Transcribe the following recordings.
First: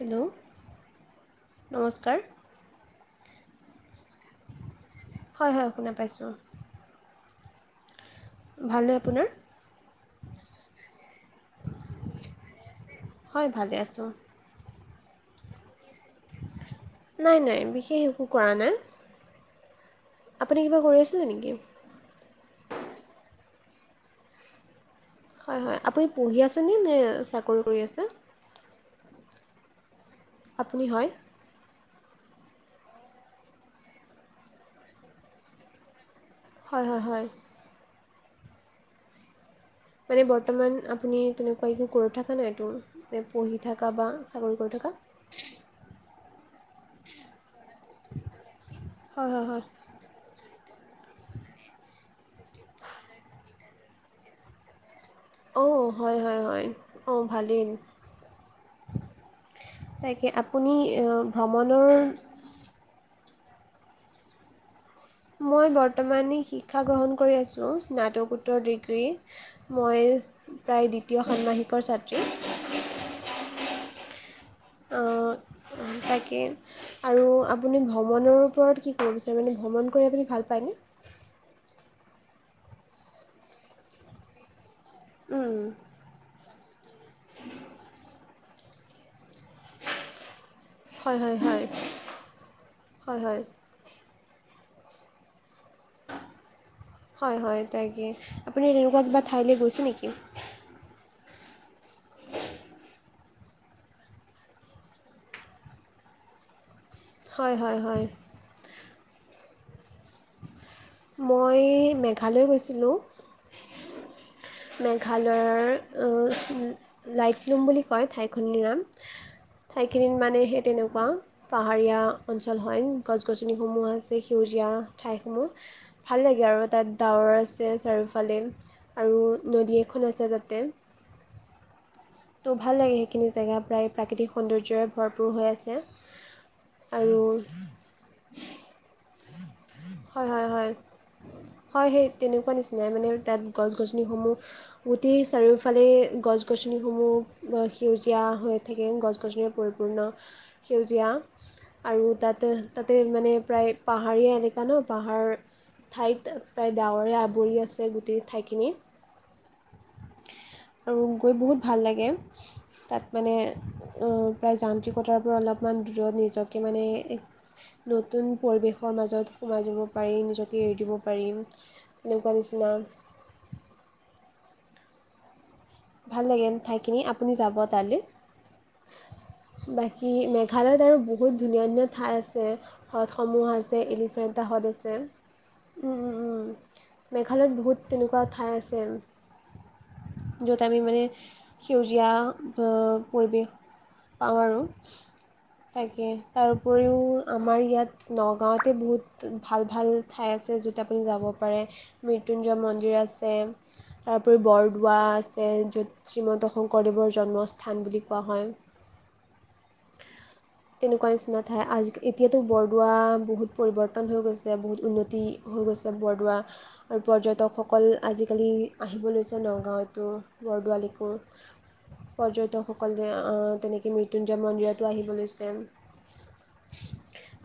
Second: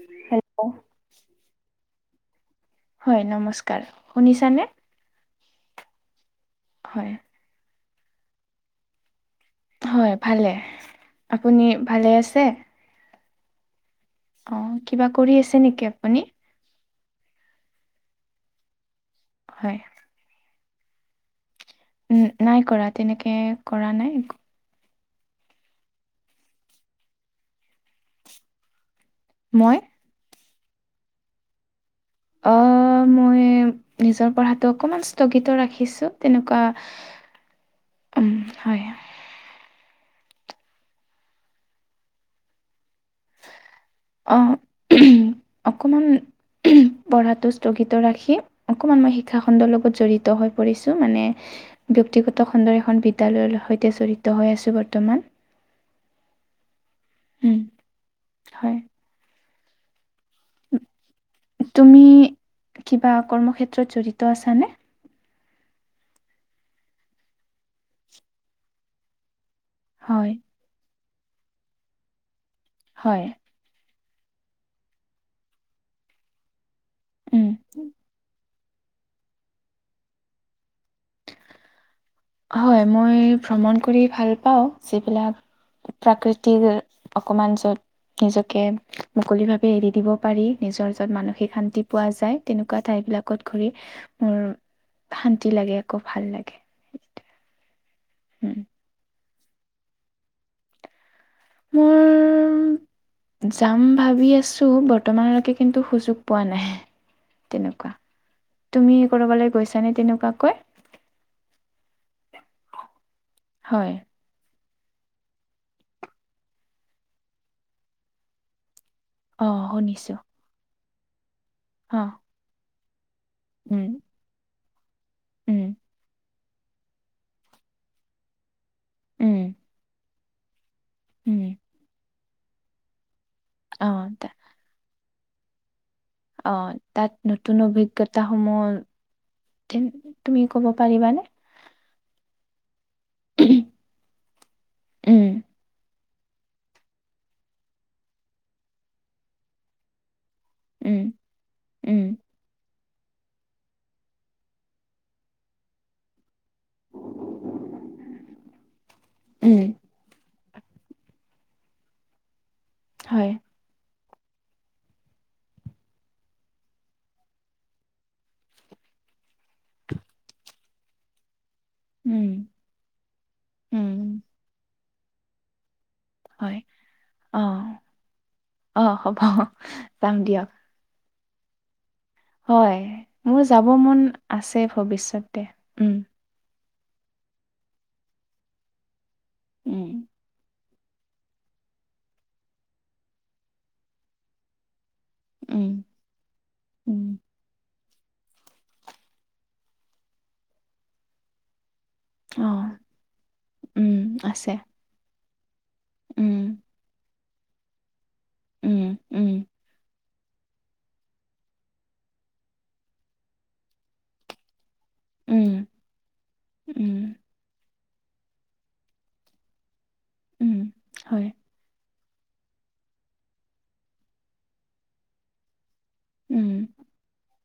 Hello, নমস্কাৰ। হয়, নমস্কাৰ শুনিছানে? হয়, হয়। শুনা পাইছোঁ। হয়। ভালনে আপোনাৰ? হয় ভালে। আপুনি ভালে আছে? হয়। ভালে আছোঁ। অ কিবা কৰি আছে নেকি আপুনি? নাই, নাই। বিশেষ একো কৰা নাই। হয়। আপুনি কিবা কৰি আছিলে নেকি? উম, নাই কৰা। তেনেকে কৰা নাই একো। হয়, হয়। আপুনি পঢ়ি আছে নে চাকৰি কৰি আছে? মই? আপুনি, হয়। অ মই নিজৰ পঢ়াটো অকমান স্থগিত ৰাখিছো। হয় হয় হয় তেনেকুৱা, হয় মানে বৰ্তমান আপুনি তেনেকুৱা একো কৰি থকা নাইতো? পঢ়ি থকা বা অ চাকৰি কৰি থকা? অকমান পঢ়াটো স্থগিত ৰাখি অকমান মই হয় হয় হয় শিক্ষাখণ্ডৰ লগত জড়িত হৈ পৰিছোঁ। মানে দু ব্যক্তিগত খণ্ডৰ এখন বিদ্যালয়ৰ সৈতে জড়িত হৈ আছো বৰ্তমান। অঁ হয়-হয়-হয়। অ উম ভালেই। হয় তাকে আপুনি ভ্ৰমণৰ বা কৰ্মক্ষেত্ৰত জড়িত আছে নে? মই বৰ্তমানে শিক্ষা গ্ৰহণ কৰি আছোঁ, স্নাতকোত্তৰ ডিগ্ৰী। হয়, মই প্ৰায় দ্বিতীয় ষান্মাসিকৰ ছাত্ৰী। হয়। তাকে আৰু উম, আপুনি ভ্ৰমণৰ ওপৰত কি কব বিচাৰে? মানে ভ্ৰমণ কৰি আপুনি ভাল পায়নে? হয়, মই ভ্ৰমণ কৰি ভাল পাওঁ। উম, যিবিলাক প্ৰাকৃতি তিৰ অকণমান য'ত নিজকে মুকলিভাৱে এৰি দিব পাৰি। নিজৰ য'ত হয় হয় মানসিক হয় শান্তি পোৱা যায়। তেনেকুৱা হয় হয় ঠাইবিলাকত ঘূৰি মোৰ শান্তি লাগে আক' ভাল লাগে। হয়, হয়। তাকে। উম, আপুনি তেনেকুৱা কিবা ঠাইলে গৈছে নেকি? মোৰ যাম ভাবি আছো, বৰ্তমানলৈকে কিন্তু সুযোগ পোৱা নাই। হয় হয় তেনেকুৱা। হয় তুমি কৰবালে গৈছানে তেনেকুৱাকৈ? মই মেঘালয় গৈছিলোঁ। হয়, মেঘালয়ৰ লাইটলুম বুলি কয় ঠাইখিনিৰ নাম। অ' শুনিছোঁ। ঠাইখিনিত মানে সেই তেনেকুৱা, পাহাৰীয়া অ', অঞ্চল হয়। গছ-গছনিসমূহ উম, আছে, সেউজীয়া ঠাইসমূহ। উম, ভাল লাগে আৰু তাত ডাৱৰ আছে চাৰিওফালে। আৰু উম, নদী এখন আছে তাতে। উম। ত' ভাল লাগে সেইখিনি জেগা। প্ৰায় অ', প্ৰাকৃতিক সৌন্দৰ্যৰে ভৰপূৰ হৈ আছে। অহ তাত আৰু নতুন অভিজ্ঞতাসমূহ হয় তুমি হয় কব হয় পাৰিবানে? হয় সেই তেনেকুৱা নিচিনাই। মানে তাত গছ-গছনিসমূহ গোটেই উম, চাৰিওফালে গছ-গছনি সমূহ সেউজীয়া হৈ থাকে গছ গছনিৰ পৰিপূৰ্ণ উম, সেউজীয়া আৰু উম, তাতে তাতে মানে প্ৰায় পাহাৰীয়া এলেকা ন পাহাৰ ঠাইত প্ৰায় ডাৱৰে আৱৰি আছে গোটেই ঠাইখিনি উম, আৰু গৈ বহুত ভাল লাগে তাত হয়, মানে উম প্ৰায় যান্ত্ৰিকতাৰ পৰা অলপমান দূৰত নিজকে মানে এহ নতুন পৰিৱেশৰ মাজত সোমাই যাব পাৰি নিজকে এৰি দিব পাৰিম উম, এনেকুৱা নিচিনা উম, ভাল লাগে হয়, ঠাইখিনি আপুনি যাব অ', তালৈ অ', হ'ব বাকী যাম দিয়ক, মেঘালয়ত আৰু বহুত ধুনীয়া ধুনীয়া ঠাই আছে। হয়, মোৰ হ্ৰদসমূহ যাব আছে মন এলিফেণ্টা হ্ৰদ আছে ভৱিষ্যতে, উম, মেঘালয়ত বহুত তেনেকুৱা ঠাই আছে উম য'ত আমি মানে সেউজীয়া পৰিৱেশ পাওঁ আৰু উম, তাকে তাৰ উপৰিও উম, আমাৰ ইয়াত নগাঁৱতে বহুত ভাল ভাল ঠাই আছে য'ত আপুনি যাব পাৰে। অ', মৃত্যুঞ্জয় মন্দিৰ আছে উম, তাৰোপৰি আছে, বৰদোৱা আছে। য'ত উম, শ্ৰীমন্ত শংকৰদেৱৰ জন্মস্থান বুলি কোৱা হয়। উম, উম, তেনেকুৱা নিচিনা ঠাই আজি এতিয়াতো বৰদোৱা বহুত পৰিৱৰ্তন হৈ গৈছে বহুত উন্নতি উম, হৈ গৈছে বৰদোৱা উম, আৰু পৰ্যটকসক সকল আজিকালি আহিব লৈছে নগাঁৱতো উম, বৰদোৱালিকো। হয়, পৰ্যটকসকলে আ তেনেকে মৃত্যুঞ্জয় মন্দিৰতো আহিব লৈছে। উম।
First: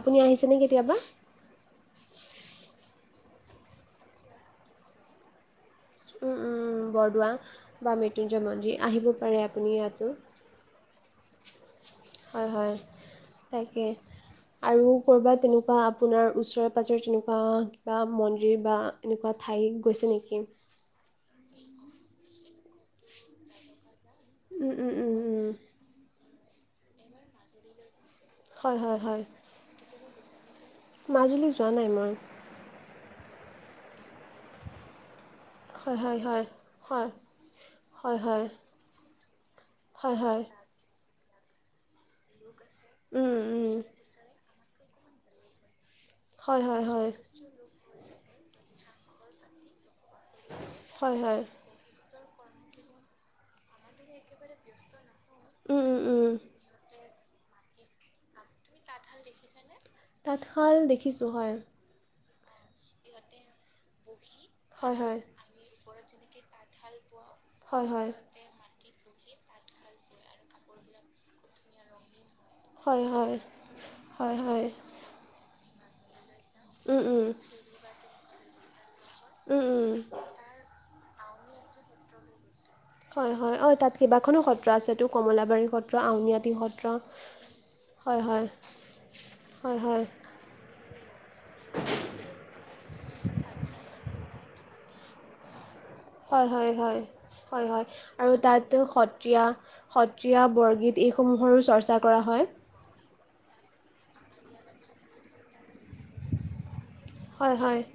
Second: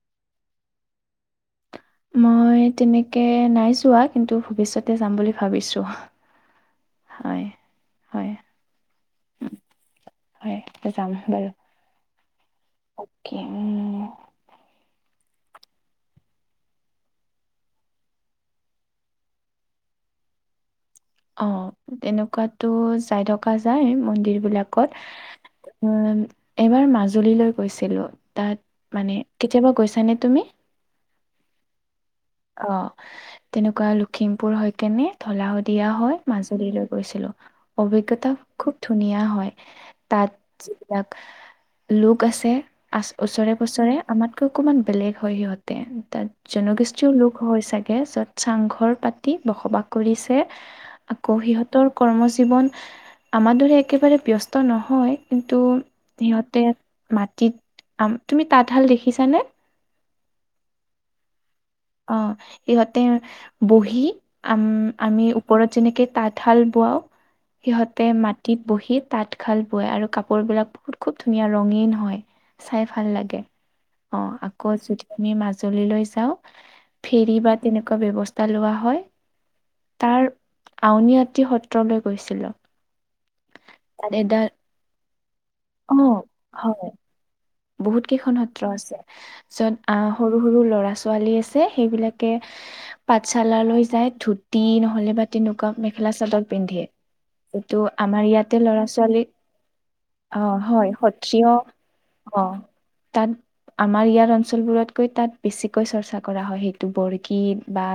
আপুনি আহিছেনে কেতিয়াবা। মই তেনেকে নাই যোৱা কিন্তু ভৱিষ্যতে যাম বুলি ভাবিছোঁ। উম উম বৰদোৱা হয়, বা হয়, মৃত্যুঞ্জয় মন্দিৰ আহিব পাৰে আপুনি ইয়াতো। হয় যাম বাৰু। হয় হয় কি তাকে উম, আৰু কৰ'বাত তেনেকুৱা আপোনাৰ ওচৰে - পাজৰে তেনেকুৱা কিবা মন্দিৰ বা এনেকুৱা ঠাই গৈছে নেকি। অ তেনেকুৱাতো যাই থকা যায় মই সেইবিলাকত উম, উম, উম। উম এইবাৰ মাজুলীলৈ গৈছিলো। তাত হয় হয় মানে হয় কেতিয়াবা গৈছানে তুমি। মাজুলী যোৱা নাই মই। অ', তেনেকুৱা লখিমপুৰ হয় কেনে ঢলা শদিয়া হয় মাজুলীলৈ হয় গৈছিলো হয় হয় অভিজ্ঞতা হয় খুব ধুনীয়া হয়। হয় তাত হয় যিবিলাক লোক আছে। আচ উম ওচৰে উম পোছৰে আমাতকৈ অকমান বেলেগ হয় সিহঁতে। তাত হয় হয় জনগোষ্ঠীও হয় লোক হয় চাগে য'ত চাংঘৰ পাতি বসবাস কৰি হয় আকৌ হয় সিহঁতৰ কৰ্ম জীৱন আমাৰ দৰে একেবাৰে ব্যস্ত স্ত নহয় কিন্তু উম উম উম সিহঁতে মাটিত আ তুমি তাঁতশাল দেখিছানে। তাঁতশাল দেখিছোঁ হয়। অ ইহঁতে। বহি আম হয় হয় আমি ওপৰত যেনেকে তাঁতশাল বোৱাও। হয় হয় সিহঁতে মাটিত বহী। তাঁতশাল বয় আৰু কাপোৰ বিলাক বহুত খুব ধুনীয়া ৰঙীন হয়। চাই হয় ভাল হয় লাগে অ হয় হয় আকৌ যদি আমি মাজুলীলৈ যাওঁ। উম উম ফেৰী বা তেনেকুৱা ব্যৱস্থা লোৱা হয়। উম উম। তাৰ আউনীআটী সত্ৰলৈ গৈছিলো। হয় -হয় -হয় অ'তাত তাত কেইবাখনো এডাল সত্ৰ আছেতো কমলাবাৰী অ সত্ৰ, আউনীআটী হয় সত্ৰ বহুত হয় কেইখন হয় সত্ৰ আছে হয় য'ত হয় আহ সৰু - সৰু ল'ৰা -ছোৱালী আছে সেইবিলাকে পাঠশালালৈ যায় ধুতি নহলে বা তেনেকুৱা মেখেলা চাদৰ হয় -হয় পিন্ধে -হয় -হয় এইটো -হয় আমাৰ আৰু ইয়াতে তাত ল'ৰা ছোৱালী সত্ৰীয়া- সত্ৰীয়া অ হয় বৰগীত সত্ৰীয় এইসমূহৰো চৰ্চা কৰা অ হয়। তাত আমাৰ ইয়াৰ অঞ্চলবোৰতকৈ তাত বেছিকৈ চৰ্চা কৰা হয় সেই হয় বৰগীত হয় বা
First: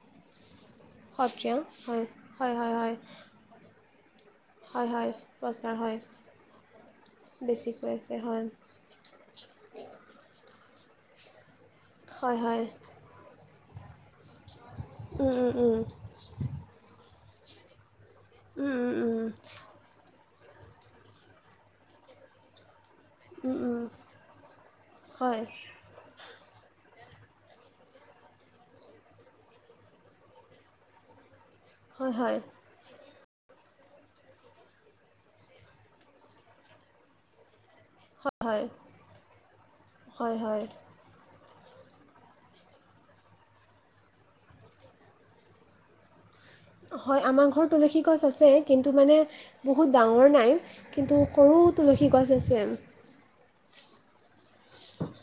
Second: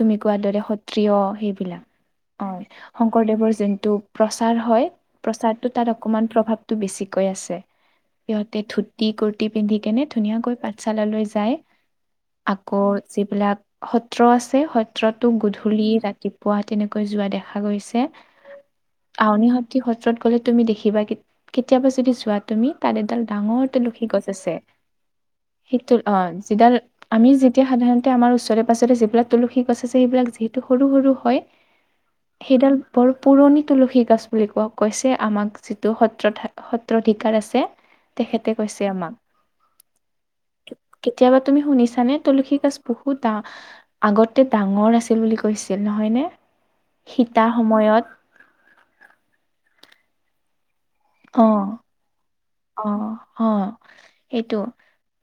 তুমি কোৱাৰ দৰে সত্ৰিয় সত্ৰীয়া সেইবিলাক হয় হয় হয় অ' শংকৰদেৱৰ জোনটো প্ৰচাৰ হয় প্ৰচাৰটো তাত অকণমান প্ৰভাৱটো বেছিকৈ আছে বেছিকৈ আছে হয় সিহঁত ধুতি -কুৰ্তি পিন্ধি কেনে ধুনীয়াকৈ পাঠশালালৈ যায় হয় হয় আকৌ যিবিলাক সত্ৰ সত্ৰ আছে সত্ৰতো উম উম উম গধূলি -ৰাতিপুৱা তেনেকৈ যোৱা দেখা গৈছে। উম উম আউনীআটি সত্ৰত গ'লে তুমি দেখিবা কেতিয়াবা যদি যোৱা তুমি তাৰে উম ডাঙৰ উম তুলসী গছ আছে, হয় সেইটোৰ অন্স যিডাল আমি যেতিয়া সাধাৰণতে আমাৰ ওচৰে-পাজৰে যিবিলাক তুলসী গছ আছে সেইবিলাক যিহেতু সৰু-সৰু হয় হয়, -হয়। সেইডাল বৰ পুৰণি তুলসী গছ বুলি ক কৈছে আমাক যিটো সত্ৰ- সত্ৰধিকাৰ আছে। হয় তেখেতে কৈছে আমাক হয় হয় হয় [inaudible] কেতিয়াবা তুমি শুনিছানে তুলসী গছ বহুতা আগতে ডাঙৰ নাছিল বুলি কৈছিল নহয় নে? হয়, আমাৰ ঘৰত তুলসী গছ আছে কিন্তু মানে বহুত ডাঙৰ নাই কিন্তু সৰু তুলসী গছ আছে [unintelligible] অহ। সেইটো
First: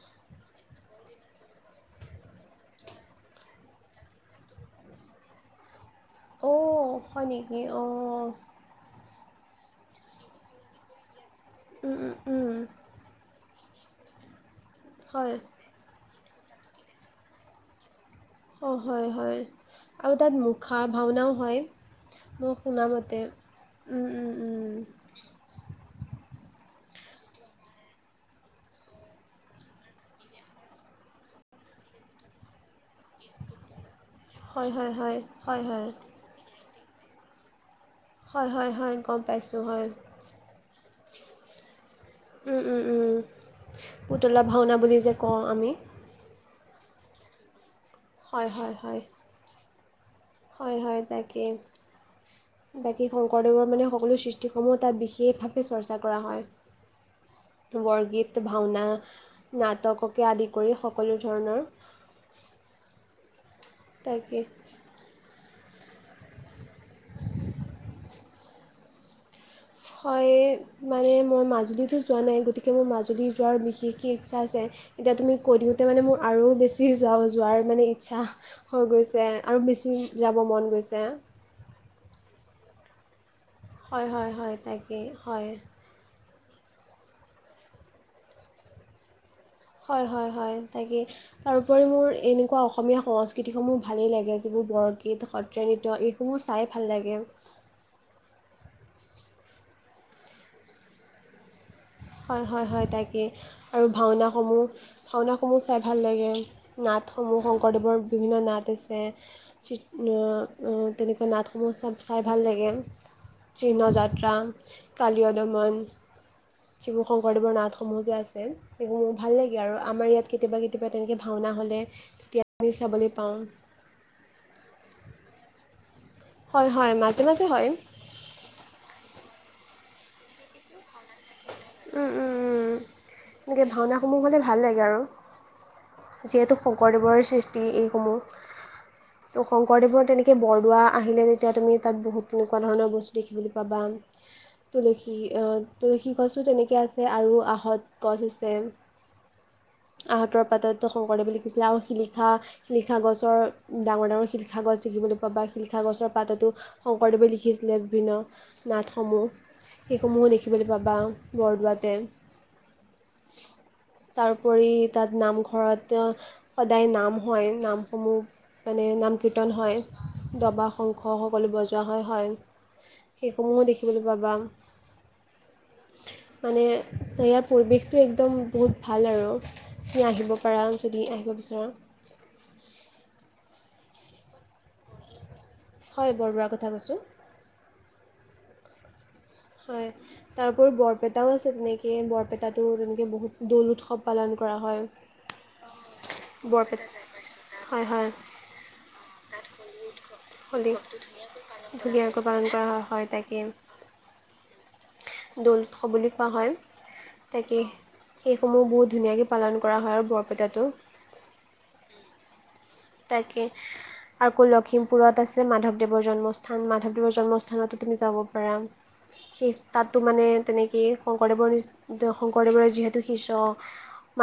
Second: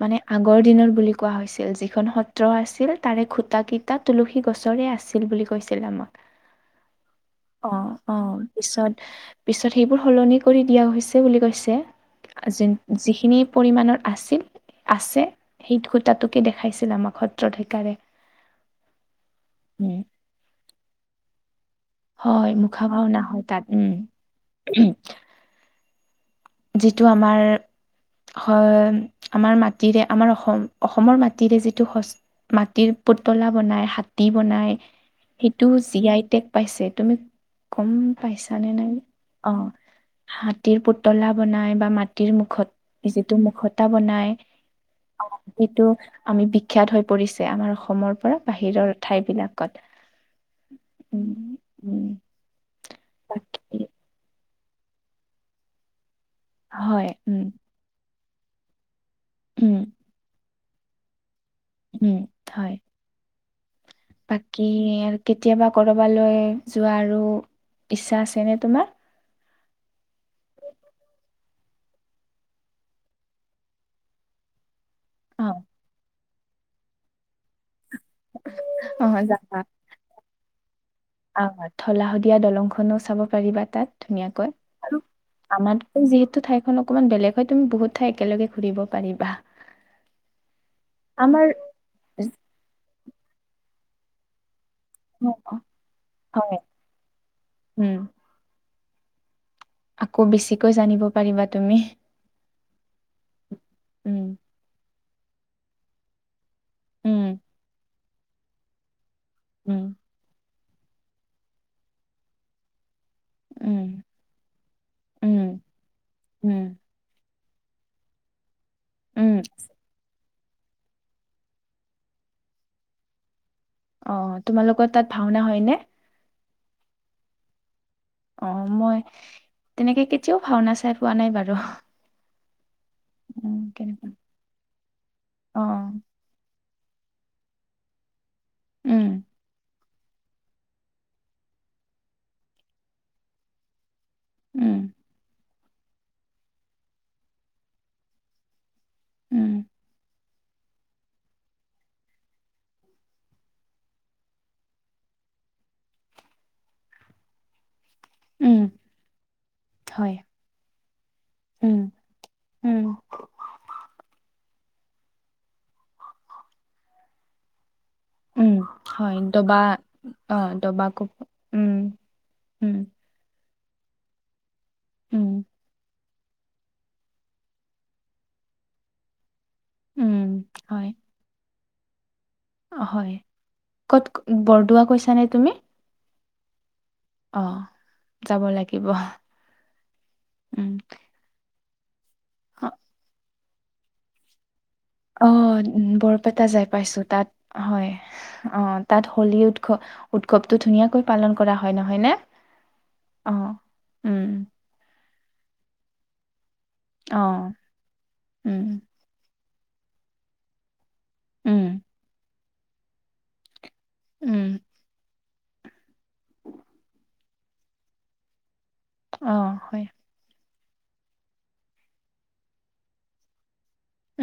মানে আগ আগৰ দিনত বুলি কোৱা হৈছিল যিখন সত্ৰ আছিল তাৰে খুটা কেইটা তুলসী গছৰে আছিল বুলি কৈছিলে আমাক। অউ - হ। অহ-অহ পিছত পিছত সেইবোৰ সলনি কৰি দিয়া হৈছে বুলি কৈছে অঁ যে - জিখিনি পৰিমাণৰ আছিল আছে হয় সেই খুটাটোকে দেখাইছিল আমাক সত্ৰাধিকাৰে [unintelligible] অহ, হয়-হয় আৰু তাত মুখা ভাওনাও হয়। হয়, মই মুখা ভাওনা শুনামতে হয় তাত উম- উমহ যিটো আমাৰ হয় আমাৰ মাটিৰে আমাৰ অসম অসমৰ মাটিৰে যিটো [unintelligible] মাটিৰ পুতলা বনাই, হাতী হয় বনাই, হয় হয় হয় সেইটো হয় জি আই টেক পাইছে তুমি গম হয় পাইছা হয় নে নাই হয় গম পাইছোঁ অহ হয় হাতীৰ পুত তলা বনাই বা মাটিৰ উম মুখত উম উম যিটো মুখতা বনাই পুতলা ভাওনা বুলি যে কওঁ আমি সেইটো আমি বিখ্যাত হৈ পৰিছে আমাৰ অসমৰ পৰা বাহিৰৰ ঠাইবিলাকত। হয়-হয় তাকে [inaudible] বাকী শংকৰদেৱৰ বাকী মানে সকলো সৃষ্টি এইটো সমূহ তাত বিশেষভাৱে চৰ্চা কৰা হয় হয় উম বৰগীত -ভাওনা উম নাটককে আদি কৰি সকলো ধৰণৰ উম, হয়। তাকে বাকি আৰু কে কেতিয়াবা কৰ'বালৈ যোৱাৰো ইচ্ছা আছেনে তোমাৰ? হয়, মানে মই মাজুলীতো যোৱা নাই গতিকে মোৰ মাজুলী যোৱাৰ বিশেষকে ইচ্ছা আছে। এতিয়া তুমি অ কৈ দিওঁতে মানে মোৰ আৰু বেছি যাওঁ যোৱাৰ মানে ইচ্ছা হৈ অ গৈছে যাবা আৰু বেচি যাব মন গৈছে। আহ ধলা শদিয়া দলংখনো চাব পাৰিবা তাত হয় হয় ধুনীয়াকৈ হয় আৰু তাকেই হয় আমাতকৈ যিহেতু ঠাইখন অকনমান বেলেগ হয় তুমি বহুত ঠাই একেলগ ঘুৰিব পাৰিবা। হয়-হয়-হয় তাকে আমাৰ তাৰোপৰি মোৰ এনেকুৱা অসমীয়া সংস্কৃতিসমূহ ভালে লাগে যিবোৰ বৰগীত সত্ৰীয়া নৃত্য এইসমূহ হয় চাই ভাল লাগে উম, আকৌ বেছিকৈ জানিব পাৰিবা তুমি হয়-হয়-হয় তাকে আৰু উম, ভাওনাসমূহ ভাওনাসমূহ চাই ভাল লাগে উম, নাটসমূহ শংকৰদেৱৰ বিভিন্ন নাট আছে উম, তেনেকুৱা নাটসমূহ চাই ভাল লাগে। উম, চিহ্নযাত্ৰা, কালীয়া উম, দমন উম, যিবোৰ শংকৰদেৱৰ নাটসমূহ যে আছে সেইসমূহ ভাল উম। লাগে আৰু আমাৰ ইয়াত কেতিয়াবা-কেতিয়াবা তেনেকৈ ভাওনা হ'লে তেতিয়া আমি চাবলৈ পাওঁ। অ তোমালোকৰ তাত ভাওনা হয় নে? হয়-হয় মাজে-মাজে হয়। অঁ মই তেনেকে কেতিয়াও ভাওনা চাই পোৱা নাই বাৰু উম-উম-উম উম, এনেকে কেনেকুৱা ভাওনাসমূহ হলে ভাল লাগে আৰু অ', যিহেতু শংকৰদেৱৰ সৃষ্টি এইসমূহ উম, ত' শংকৰদেৱৰ তেনেকৈ বৰদোৱা আহিলে তেতিয়া তুমি তাত বহুত তেনেকুৱা ধৰণৰ বস্তু দেখিবলৈ পাবা। উম, তুলসী তুলসী গছো তেনেকে আছে আৰু আহত গছ আছে। উম। আহঁতৰ পাততো শংকৰদেৱ লিখিছিলে আৰু শিলিখা শিলিখা গছৰ ডাঙৰ ডাঙৰ শিলিখা গছ - বা শিলিখা গছৰ পাততো শংকৰদেৱে লিখিছিলে। বিভিন্ন উম, নাটসমূহ হয়, সেইসমূহো দেখিবলৈ পাবা। উম, বৰদোৱাতে। উম, তাৰ কৰি তাত নামঘৰত সদায় নাম হয় নাম। উম, সমূহ মানে হয়, নাম কীৰ্তন দবা হয় অ', দবা শংখ কোপ সকলো উম, বজোৱা হয় হয়। উম, সেইসমূহো দেখিবলৈ পাবা। উম। মানে ইয়াৰ পৰিৱেশটো একদম বহুত ভাল আৰু। ম উম, আহিব পাৰা হয়, যদি আহিব বিচৰা। অ', হয়। কত বৰদোৱা কৈছা নে তুমি? বৰদুৱাৰ কথা কৈছো। অ যাব লাগিব। হয় তাৰ উপৰি উম, বৰপেটাও আছে তেনেকে বৰপেটাটো তেনেকৈ বহুত, দৌল উৎসৱ পালন কৰা হয়। অ। বৰপেটা যাই পাইছো, তাত হয়, অ তাত হোলী উৎসৱ উৎসৱটো ধুনীয়া হলী ধুনীয়াকৈ পালন কৰা হয় নহয় নে, ধুনীয়াকৈ পালন কৰা হয় হয় অ তাকে উম। দৌল উৎসৱ বুলি কোৱা হয়। অ', তাকে উম, সেইসমূহ বহুত ধুনীয়াকৈ পালন কৰা হয় আৰু বৰপেটাটো। উম। তাকে আকৌ উম, লখিমপুৰত আছে মাধৱদেৱৰ জন্মস্থান। মাধৱদেৱৰ জন্মস্থান থানাতো তুমি যাব পাৰা। সেই অ', হয়, তাতো মানে তেনেকেই শংকৰদেৱৰ শংকৰদেৱৰে যিহেতু শিষ্য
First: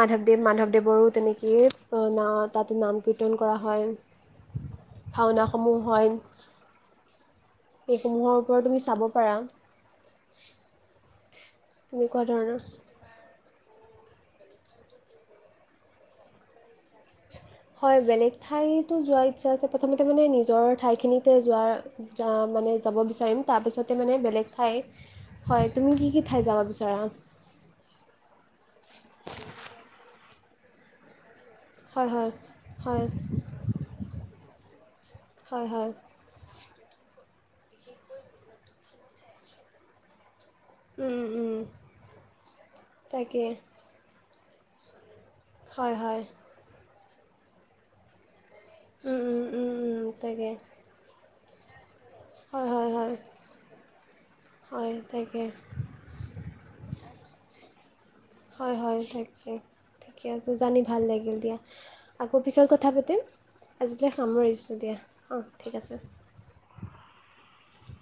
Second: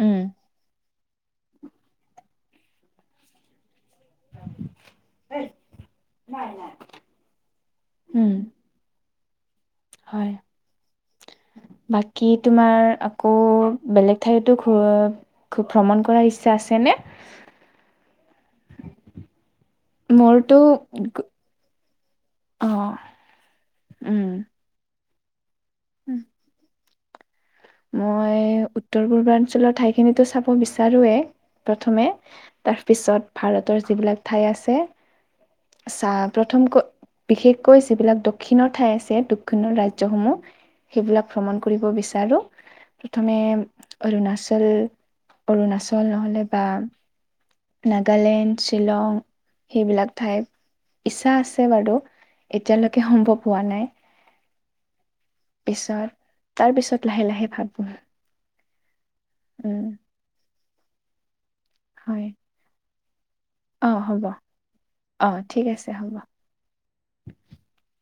উম, মাধৱদেৱৰো তেনেকেই ন তাতে নাম কীৰ্তন কৰা হয়। ভাওনাসমূহ হয়। উম, সেইসমূহৰ ওপৰত তুমি চাব পাৰা। হয় তেনেকুৱা বাকী ধৰণৰ তোমাৰ আকৌ, বেলেগ ঠাইতো খুব ভ্ৰমণ কৰ ইচ্ছা আছেনে? হয় বেলেগ ঠাইতো যোৱাৰ ইচ্ছা আছে। প্ৰথমতে মানে মোৰতো নিজৰ ঠাইখিনিতে যোৱাৰ, য মানে অ', যাব বিচাৰিম। তাৰপিছতে মানে উম, বেলেগ ঠাই হয়। তুমি কি কি ঠাই যাব বিচাৰা? মই বিচাৰোয়ে, প্ৰথমে হয় হয় হয় তাৰপিছত ভাৰতৰ যিবিলাক ঠাই আছে। হয় হয় চ প্ৰথম ক [unintelligible] বিশেষকৈ যিবিলাক দক্ষিণৰ ঠাই আছে, দক্ষিণৰ ৰাজ্সমূহ উম, উম, সেইবিলাক উম, ভ্ৰমণ কৰিব বিচাৰো। প্ৰথমে তাকে অৰুণাচল, হয় অৰুণাচল হয় নহলে বা নাগালেণ্ড, শ্বিলং উম, উম, উম, উম, সেইবিলাক ঠাইত তাকে ইচ্ছা আছে বাৰু। হয় হয় এতিয়ালৈকে হয় সম্ভৱ হোৱা নাই। হয় তাকে পিছত তাৰ পিছত লাহে লাহে ভাবো। হয় হয় তাকে ঠিকে আছে জানি ভাল লাগিল দিয়া। হয় আকৌ পিছত কথা পাতিম। অ আজিলৈ হ'ব সামৰিছোঁ দিয়া অঁ ঠিক আছে। [unintelligible]